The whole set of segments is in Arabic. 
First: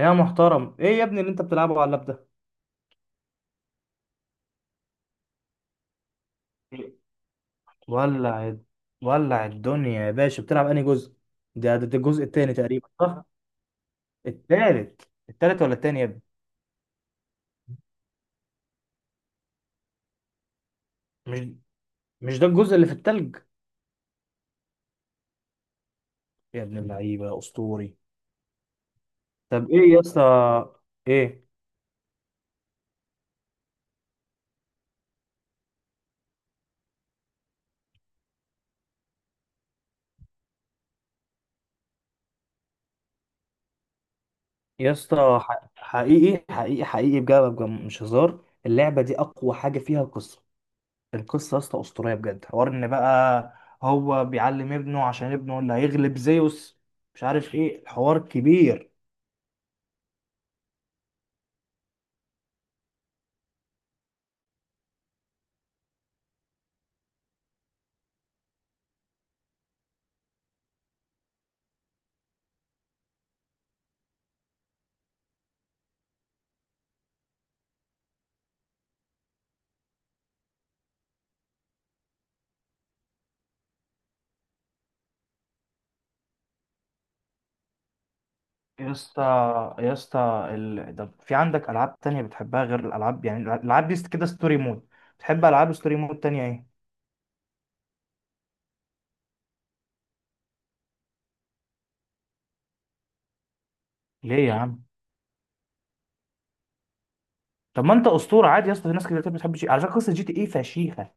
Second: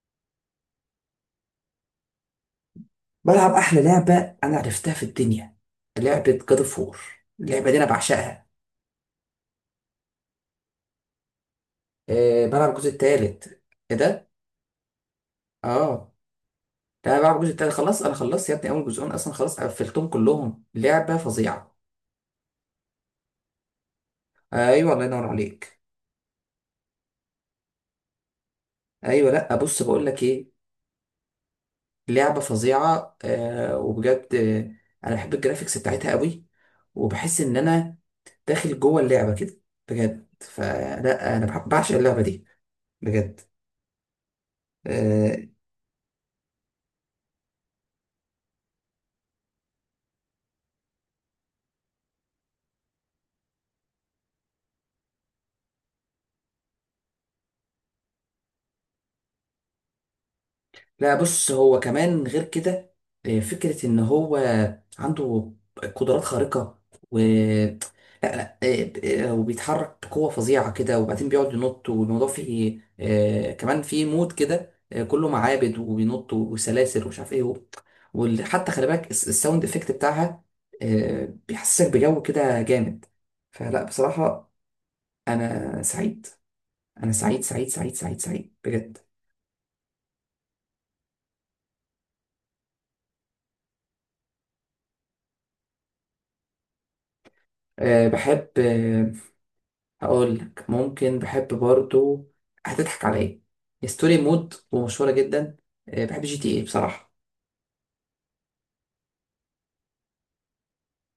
يا محترم، ايه يا ابني اللي انت بتلعبه على اللاب ده؟ بلعب احلى لعبه انا عرفتها في الدنيا. لعبه جاد اوف وور. اللعبه دي انا بعشقها. ولع الد- ولع الدنيا يا باشا، بتلعب انهي جزء؟ ده الجزء أه، التاني بلعب تقريبا، الجزء صح؟ التالت. ايه ده؟ التالت التالت ولا التاني يا اه، ابني؟ لا انا بلعب الجزء التالت خلاص، انا خلصت يا ابني اول جزئين اصلا، خلاص قفلتهم كلهم. لعبه مش فظيعه. مش ده الجزء اللي في التلج؟ ايوه الله ينور عليك. يا ابن اللعيبه اسطوري. ايوه، لا طب بص ايه يا بقول لك اسطى؟ ايه. ايه؟ لعبه فظيعه أه وبجد. انا بحب الجرافيكس بتاعتها قوي، وبحس ان انا داخل جوه اللعبه كده بجد. فلا انا بعشق اللعبه دي بجد. يا اسطى، آه، حقيقي حقيقي حقيقي بجد بجد، مش هزار، اللعبه دي اقوى حاجه فيها القصه. القصة يا اسطى أسطورية بجد، حوار إن بقى هو بيعلم ابنه عشان ابنه اللي هيغلب زيوس، مش عارف إيه الحوار كبير. لا بص، هو كمان غير كده. فكرة ان هو عنده قدرات خارقة. و لا، لا، وبيتحرك بقوة فظيعة كده، وبعدين بيقعد ينط، والموضوع فيه كمان فيه مود كده، كله معابد وبينط وسلاسل ومش عارف ايه. وحتى خلي بالك الساوند افكت بتاعها بيحسسك بجو كده جامد. فلا بصراحة انا سعيد، انا سعيد سعيد سعيد سعيد سعيد يا بجد. اسطى يا اسطى طب في عندك ألعاب تانية بتحبها غير الألعاب، يعني الألعاب دي كده ستوري مود، بتحب ألعاب ستوري مود تانية إيه؟ بحب. هقول لك ممكن بحب برضو، هتضحك عليا، ستوري ليه يا مود عم؟ ومشهورة جدا. بحب جي تي اي بصراحة. طب ما أنت أسطورة، عادي يا اسطى، في ناس كتير ما بتحبش، على فكرة قصة جي تي إيه فشيخة،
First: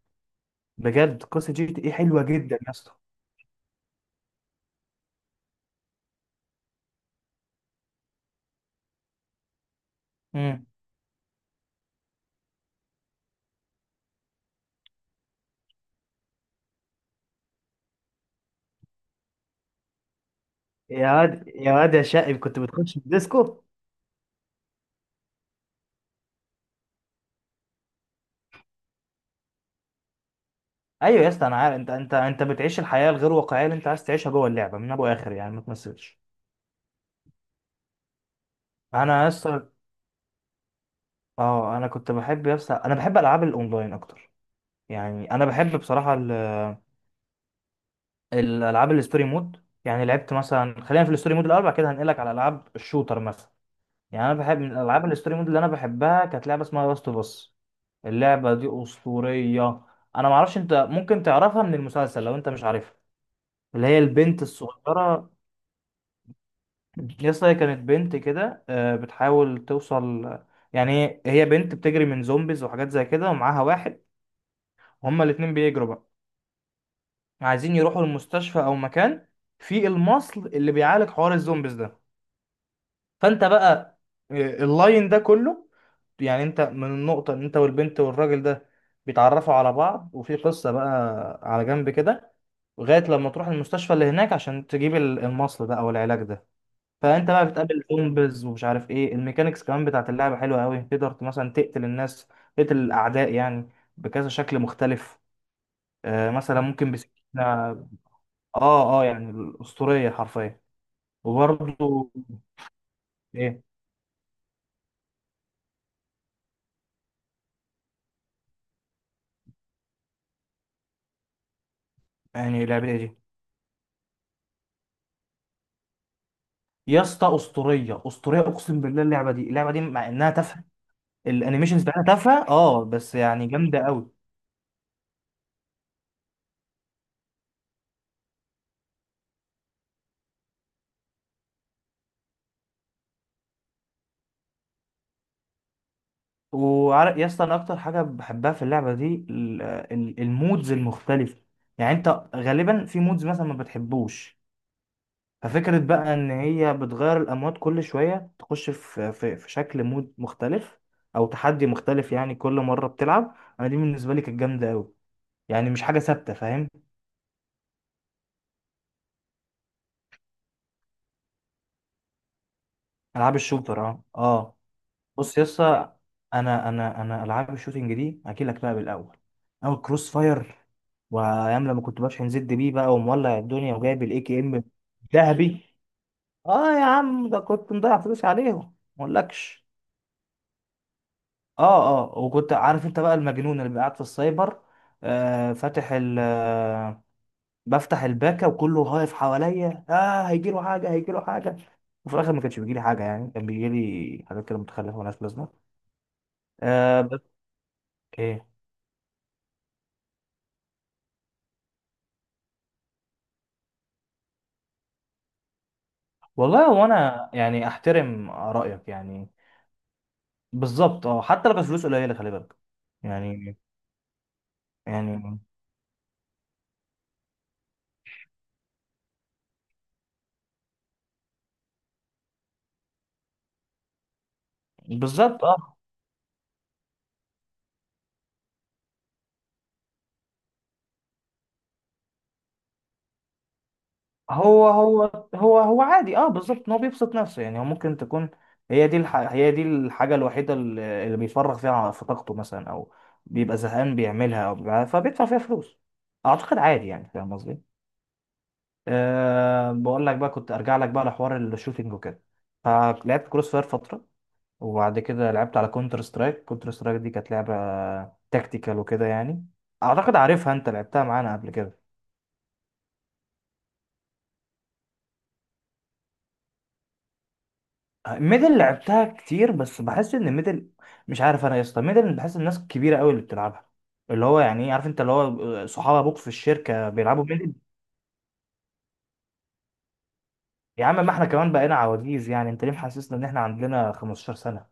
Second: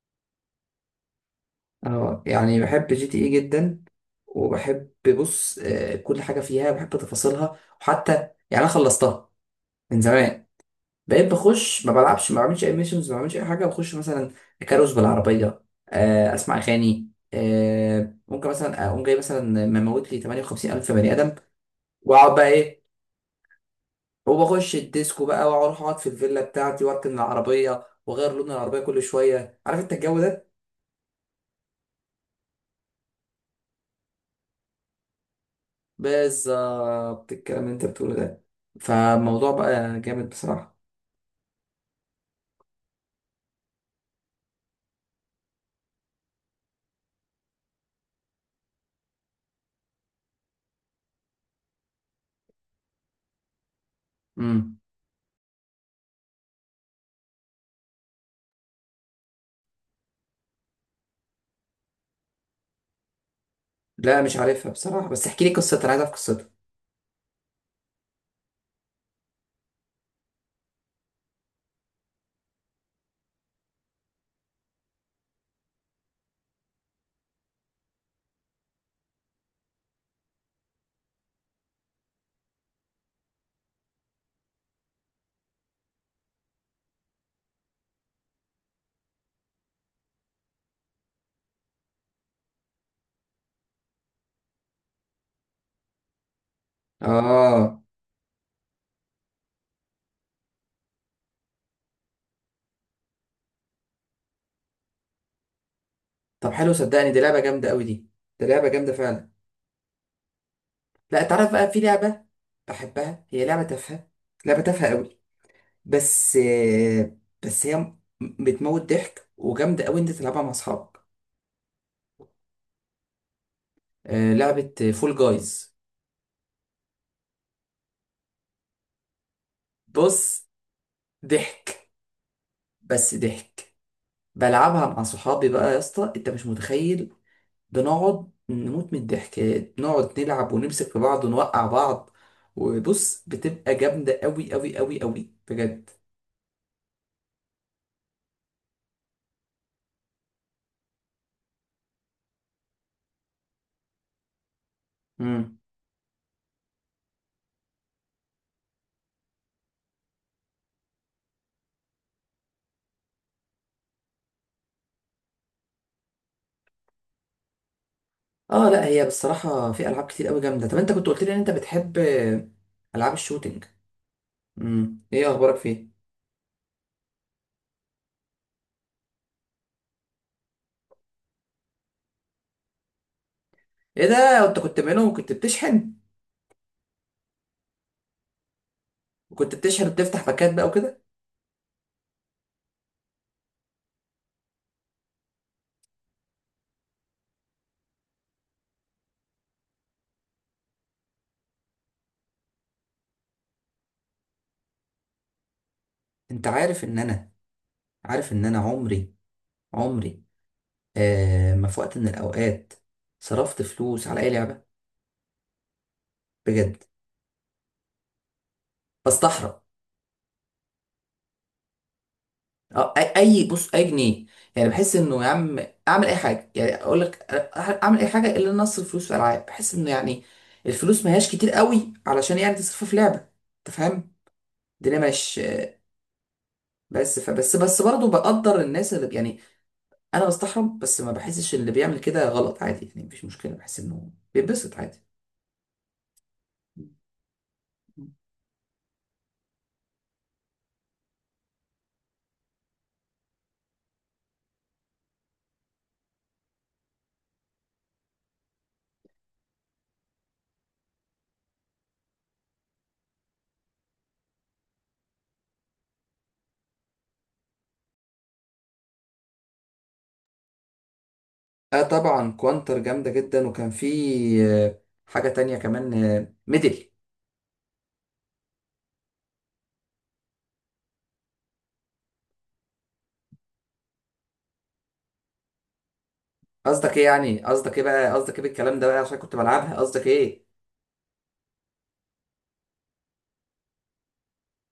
بجد قصة جي تي إيه اه حلوة جدا يعني يا بحب اسطى. جي تي اي جدا، وبحب. بص كل حاجة فيها بحب تفاصيلها، وحتى يعني انا خلصتها من زمان. مم. بقيت بخش، ما بلعبش، ما بعملش اي ميشنز، ما بعملش اي حاجة. بخش مثلا كاروس بالعربية، اسمع اغاني، ممكن مثلا اقوم جاي مثلا مموت لي 58 الف يا بني ادم، واد يا واد يا شقي واقعد بقى كنت ايه، بتخش في الديسكو؟ وبخش الديسكو بقى، واروح اقعد في الفيلا بتاعتي، واركن العربيه، واغير لون العربيه كل شويه، عارف انت الجو ده. ايوه يا اسطى انا عارف، انت بتعيش الحياه الغير واقعيه اللي انت عايز تعيشها جوه اللعبه من ابو اخر، يعني ما تمثلش. بالظبط الكلام اللي انت بتقوله ده، انا يا فالموضوع اسطى، بقى جامد بصراحه. اه انا كنت بحب يا اسطى، انا بحب العاب الاونلاين اكتر، يعني انا بحب بصراحه الالعاب الستوري مود. يعني لعبت مثلا، خلينا في الستوري مود الاول، بعد كده هنقلك على العاب الشوتر مثلا. يعني انا بحب من امم. الالعاب الستوري مود اللي انا بحبها كانت لعبه اسمها لاست اوف اس. اللعبه دي اسطوريه، انا ما اعرفش، انت ممكن تعرفها من المسلسل لو انت مش عارفها، اللي هي لا مش البنت عارفها بصراحه، بس الصغيره. احكي لي قصتها، انا عايز اعرف قصتها. يس، هي كانت بنت كده، بتحاول توصل، يعني هي بنت بتجري من زومبيز وحاجات زي كده، ومعاها واحد، وهما الاتنين بيجروا بقى، عايزين يروحوا المستشفى او مكان في المصل اللي بيعالج حوار الزومبيز ده. فانت بقى، آه، اللاين ده كله، يعني انت من النقطة ان انت والبنت والراجل ده بيتعرفوا على بعض، وفي قصة بقى على جنب كده، لغاية لما تروح المستشفى اللي هناك عشان تجيب المصل ده او العلاج ده. فانت بقى اه. بتقابل زومبيز ومش عارف ايه، الميكانيكس كمان بتاعت اللعبه حلوه قوي، تقدر مثلا تقتل الناس، تقتل الاعداء يعني، بكذا شكل مختلف، آه طب مثلا حلو، ممكن بسكينه. صدقني دي لعبه جامده قوي اه. دي، دي لعبه جامده اه، فعلا. يعني الاسطوريه حرفيا. لا تعرف بقى في وبرضه. لعبه بحبها، هي لعبه ايه. تافهه، لعبه تافهه قوي. بس بس هي بتموت ضحك وجامده قوي، انت تلعبها مع اصحابك. يعني اللعبه إيه دي؟ لعبة فول جايز. يا اسطى اسطوريه اسطوريه، اقسم بالله، اللعبه دي اللعبه دي مع انها بص تافهه، الانيميشنز ضحك. بتاعتها تافهه اه، بس بس يعني ضحك. جامده قوي. بلعبها مع صحابي بقى يا اسطى، انت مش متخيل، بنقعد نموت من الضحك، نقعد نلعب ونمسك في بعض ونوقع بعض، وبص بتبقى جامدة قوي قوي قوي قوي بجد. وعارف يا اسطى انا اكتر حاجه بحبها في اللعبه دي، المودز المختلفه. يعني انت غالبا في مودز مثلا ما بتحبوش، مم. ففكره بقى ان هي بتغير الاموات كل شويه، تخش في شكل مود مختلف او تحدي مختلف، يعني كل مره بتلعب، انا دي بالنسبه لي كانت جامده قوي، يعني مش حاجه ثابته، فاهم. اه لا هي بصراحة في ألعاب كتير قوي جامدة. طب انت كنت قلت لي ان انت بتحب ألعاب العاب الشوتينج. الشوتر اه اه. مم. ايه بص يا اخبارك فيه. اسطى، انا العاب الشوتينج دي احكي لك بقى بالاول، اول كروس فاير، وايام لما كنت بشحن زد بيه بقى، ومولع الدنيا، وجايب ايه ده؟ الاي كي انت ام كنت منهم؟ كنت ذهبي. بتشحن؟ اه يا عم، ده كنت مضيع فلوس عليهم، ما وكنت اقولكش. بتشحن وبتفتح باكات بقى وكده؟ اه اه، وكنت عارف انت بقى المجنون اللي قاعد في السايبر، آه فاتح ال آه، بفتح الباكا وكله واقف حواليا، اه هيجيله حاجه هيجيله حاجه، وفي الاخر ما كانش بيجيلي حاجه، يعني كان بيجيلي حاجات كده متخلفه وناس لازمه. انت بس. عارف ان ايه. انا عمري ما في وقت من الاوقات صرفت فلوس على اي لعبه، والله بجد هو انا يعني احترم رايك يعني. بستحرم. بالظبط اه، حتى لو كانت فلوس قليله خلي بالك. اه، اي يعني. بص اي جنيه يعني، بحس انه يا يعني. عم اعمل اي حاجه، يعني اقول لك اعمل اي حاجه الا إن اصرف فلوس في العاب. بحس انه يعني الفلوس ما هياش كتير قوي علشان يعني تصرفها في لعبه، انت فاهم، الدنيا مش. بالظبط اه. بس فبس بس بس برضه بقدر الناس اللي يعني، انا بستحرم، بس ما بحسش إن اللي بيعمل كده غلط، عادي يعني، مفيش مشكله، بحس انه هو بيتبسط عادي. هو هو عادي اه، بالظبط ان هو بيبسط نفسه، يعني هو ممكن تكون هي دي الحاجه الوحيده اللي اللي بيفرغ فيها في طاقته مثلا، او بيبقى زهقان بيعملها، فبيدفع فيها فلوس، اعتقد عادي يعني، فاهم قصدي. بقول لك بقى، كنت ارجع لك بقى لحوار الشوتينج وكده، فلعبت كروس فاير فتره، وبعد كده لعبت على كونتر سترايك، كونتر سترايك دي كانت لعبة تكتيكال وكده يعني، اعتقد عارفها انت لعبتها معانا قبل كده. اه طبعا كوانتر جامده جدا، وكان في حاجه تانية كمان، ميدل. ميدل لعبتها كتير، بس بحس ان ميدل، مش عارف انا يا اسطى، ميدل بحس الناس الكبيره قوي اللي بتلعبها، اللي هو يعني إيه، عارف انت، اللي هو صحاب ابوك في الشركه قصدك ايه بيلعبوا يعني؟ ميدل. قصدك ايه بقى؟ قصدك ايه بالكلام ده بقى عشان كنت بلعبها؟ قصدك ايه؟ يا عم ما احنا كمان بقينا عواجيز، يعني انت ليه محسسنا ان احنا عندنا 15 سنه؟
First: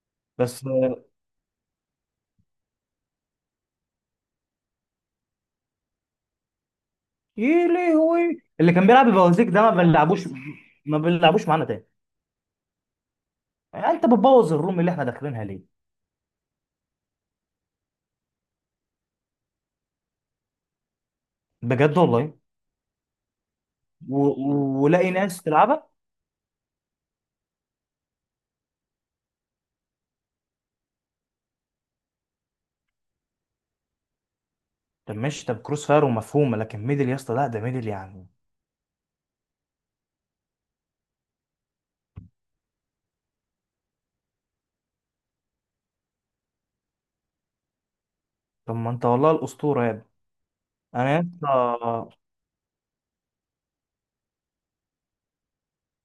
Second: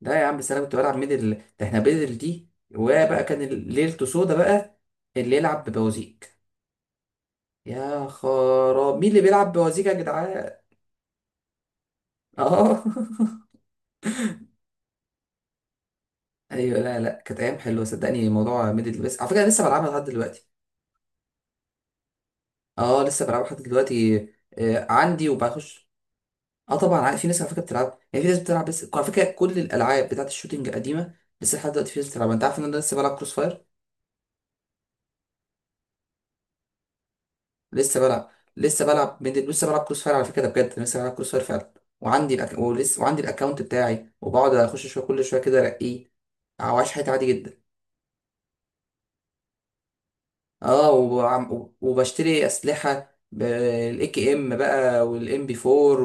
لا يا عم، بس انا بس كنت بلعب ميدل، ده احنا ميدل دي. وبقى كان ليلته سودا بقى اللي يلعب ببوازيك. ايه، ليه يا هو إيه؟ اللي كان خراب بيلعب مين اللي بوازيك بيلعب ده ما بوازيك يا بنلعبوش، جدعان! ما بنلعبوش معانا تاني، اه يعني انت بتبوظ الروم اللي احنا داخلينها ليه؟ ايوه، لا لا كانت ايام حلوه صدقني، موضوع ميدل البيس على فكره، أنا لسه بلعبها لحد دلوقتي. بجد والله، اه لسه بلعبها لحد دلوقتي. آه ولاقي عندي ناس تلعبها؟ وبخش. اه طبعا عارف في ناس على فكره بتلعب. يعني في ناس بتلعب بس على فكره كل الالعاب بتاعت الشوتينج القديمه لسه لحد دلوقتي في ناس بتلعبها. انت عارف ان انا لسه بلعب كروس فاير. طب ماشي، طب كروس فاير ومفهومه، لكن ميدل يا اسطى لا، ده ميدل لسه يعني. بلعب لسه بلعب ميدل، لسه بلعب كروس فاير على فكره، ده بجد أنا لسه بلعب كروس فاير فعلا. ولسه وعندي الاكونت بتاعي، وبقعد اخش شويه كل شويه كده ارقيه، او عايش حياتي عادي جدا. طب ما انت والله الاسطوره يا ابني. اه انا يا اسطى. وبشتري اسلحه بالاي كي ام بقى، والام بي 4،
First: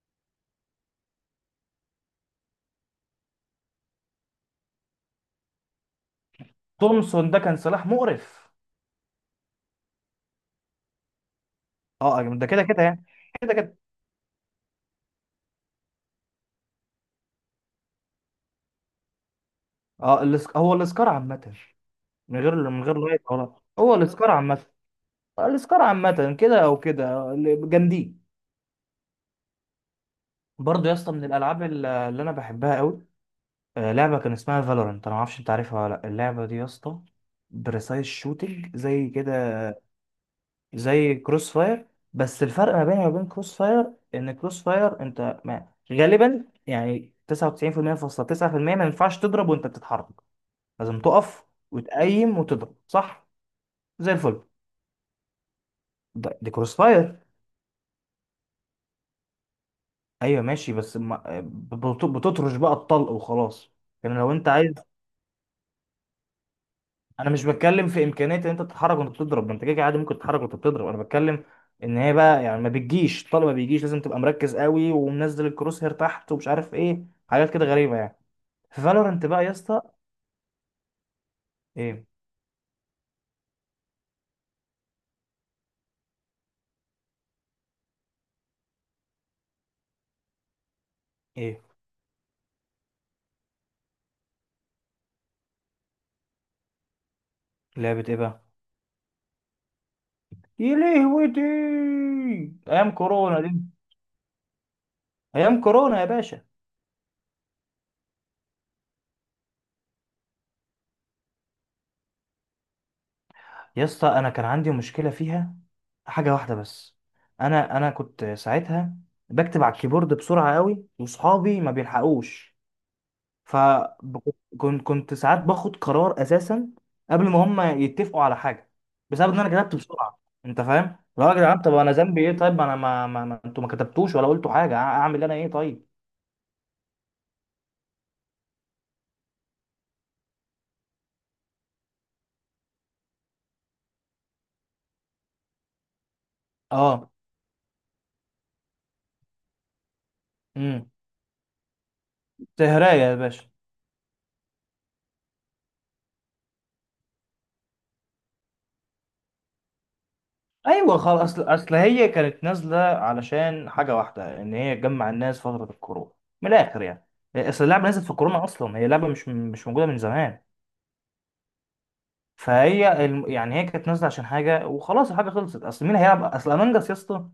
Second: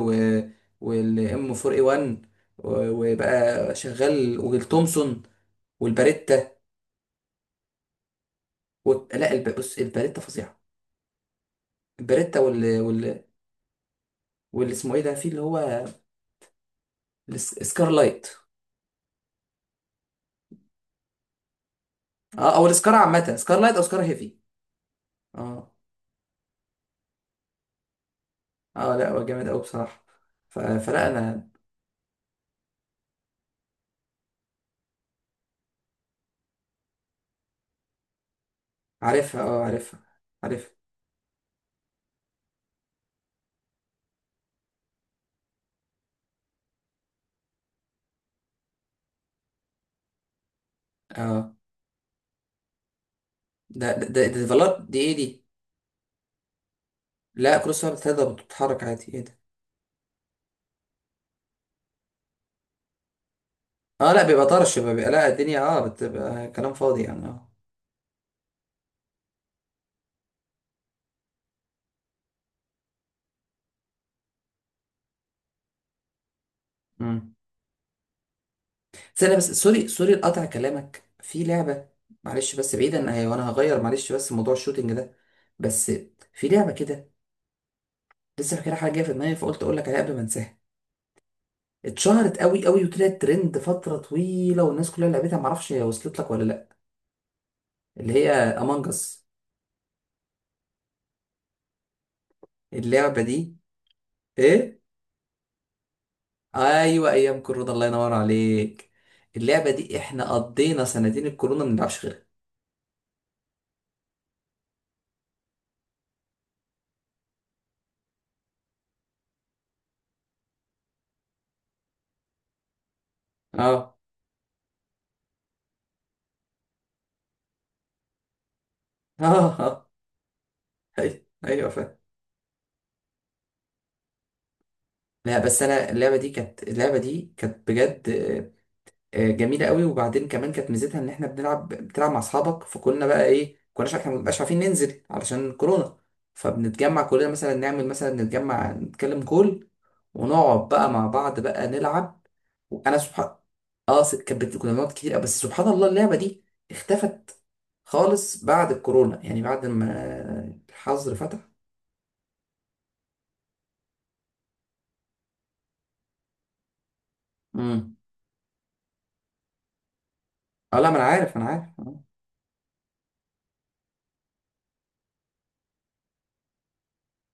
والام 4 اي 1، وبقى شغال والتومسون والباريتا. تومسون ده كان سلاح مقرف. لا بص الباريتا فظيعه. اه، الباريتا ده كده كده يعني، كده كده. واللي اسمه ايه ده، في اللي هو السكارلايت. اه، هو الاسكار عامه، من اه او غير من السكار غير لايك، عامه، ولا سكارلايت او هو سكار الاسكار هيفي. عامه، اه. الاسكار عامه كده او كده جامدين. اه لا هو جامد قوي بصراحه. برضه يا فلا اسطى من انا. الالعاب اللي انا بحبها قوي، لعبه كان اسمها فالورنت، انا ما اعرفش انت عارفها ولا لا، اللعبه دي يا اسطى بريسايز شوتنج زي كده، عارفها، اه عارفها، عارفها. زي كروس فاير، بس الفرق ما بينها وبين كروس فاير ان كروس فاير انت ما غالبا يعني 99% فاصلة 9% ما ينفعش تضرب وانت بتتحرك، لازم تقف اه وتقيم وتضرب، صح؟ ده ده زي ده الفل. ديفلوب دي، ايه دي؟ دي كروس فاير. لا كروس وهي بتتهدى بتتحرك عادي، ايه ده؟ ايوه ماشي، بس ما بتطرش بقى الطلق وخلاص. اه لكن لا لو بيبقى انت عايز، طرش، لا الدنيا اه بتبقى كلام فاضي يعني. انا مش اه. بتكلم في امكانيه ان انت تتحرك وانت بتضرب، ما انت كده كده عادي ممكن تتحرك وانت بتضرب، انا بتكلم ان هي بقى يعني ما بتجيش، طالما ما بيجيش لازم تبقى مركز قوي، ومنزل الكروس هير تحت، ومش عارف ايه امم. حاجات كده غريبه يعني. في فالورنت استنى بقى يا بس، اسطى. سوري سوري لقطع كلامك. في لعبة، ايه. معلش بس بعيدا وانا هغير، معلش بس موضوع الشوتينج ده بس. في لعبة كده لسه فاكرها، حاجة جاية في دماغي فقلت اقول لك عليها قبل ما انساها. ايه. اتشهرت قوي قوي وطلعت ترند فترة طويلة والناس كلها لعبتها، معرفش هي وصلت لك ولا لا. لعبه اللي ايه هي بقى؟ امانج اس. يا لهوي، دي ايام اللعبة كورونا دي، دي. ايه. ايام كورونا يا باشا. ايوه ايام كورونا الله ينور عليك. اللعبه دي احنا قضينا سنتين الكورونا ما بنلعبش غيرها. يا اسطى انا كان عندي مشكله فيها حاجه واحده بس، انا انا كنت ساعتها بكتب على الكيبورد بسرعه قوي، واصحابي ما بيلحقوش، اه فكنت كنت ساعات باخد قرار اساسا قبل ما هم يتفقوا على حاجه، بسبب ان اه انا كتبت اه. بسرعه، انت فاهم. ايوه لا يا جدعان، ايوه طب انا فاهم. ذنبي ايه طيب، ما انا ما انتوا ما كتبتوش ولا قلتوا حاجه، اعمل انا لا ايه بس طيب. انا اللعبه دي كانت بجد جميله قوي. وبعدين كمان كانت ميزتها ان احنا بتلعب مع اصحابك، فكنا بقى ايه كناش احنا مبقاش عارفين ننزل علشان كورونا، فبنتجمع اه. كلنا مثلا، نعمل مثلا، نتجمع نتكلم كل، ونقعد امم. بقى مع بعض بقى نلعب. انا تهراية يا باشا. اه كنا بنقعد كتير أوي. بس سبحان الله اللعبه دي اختفت خالص بعد الكورونا، يعني بعد ما ايوه الحظر خلاص، فتح. اصل هي كانت نازله علشان حاجه واحده ان هي تجمع الناس فتره الكورونا، من الاخر يعني، اصل اللعبه امم. نزلت في الكورونا اصلا، هي لعبه مش موجوده من زمان. اه لا ما انا عارف، انا عارف اه. يعني هي كانت نازله عشان حاجه، وخلاص الحاجه خلصت، اصل مين هيلعب اصل امونج اس يا اسطى،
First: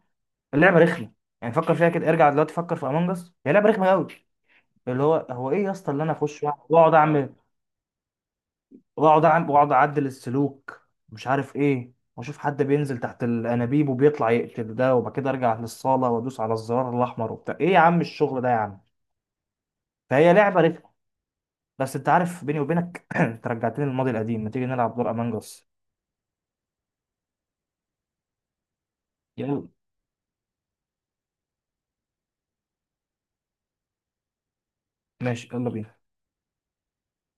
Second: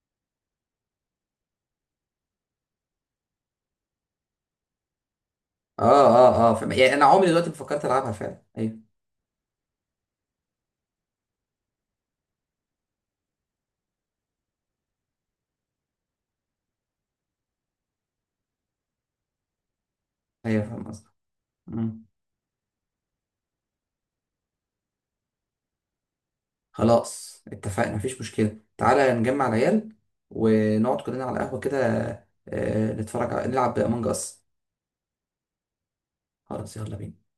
اللعبه رخمه، يعني فكر فيها كده، ارجع دلوقتي فكر في امونج اس، هي لعبه رخمه قوي. اللي هو ايه يا اه اسطى اللي انا اه، اخش آه. يعني واقعد انا عمري اعمل دلوقتي ما فكرت العبها فعلا. ايوه واقعد اعمل واقعد اعدل السلوك مش عارف ايه، واشوف حد بينزل تحت الانابيب وبيطلع يقتل ده، وبعد كده ارجع للصاله وادوس على الزرار الاحمر وبتاع، ايه يا عم الشغل ده يا عم. فهي لعبه ايوه فاهم رخمه. قصدك. بس مم. انت عارف بيني وبينك انت رجعتني للماضي القديم، ما تيجي نلعب دور امونج اس. خلاص اتفقنا، مفيش مشكله، تعالى نجمع يلا. العيال ونقعد كلنا على قهوه كده، آه نتفرج على نلعب امونج اس. ماشي يلا بينا. خلاص يلا بينا.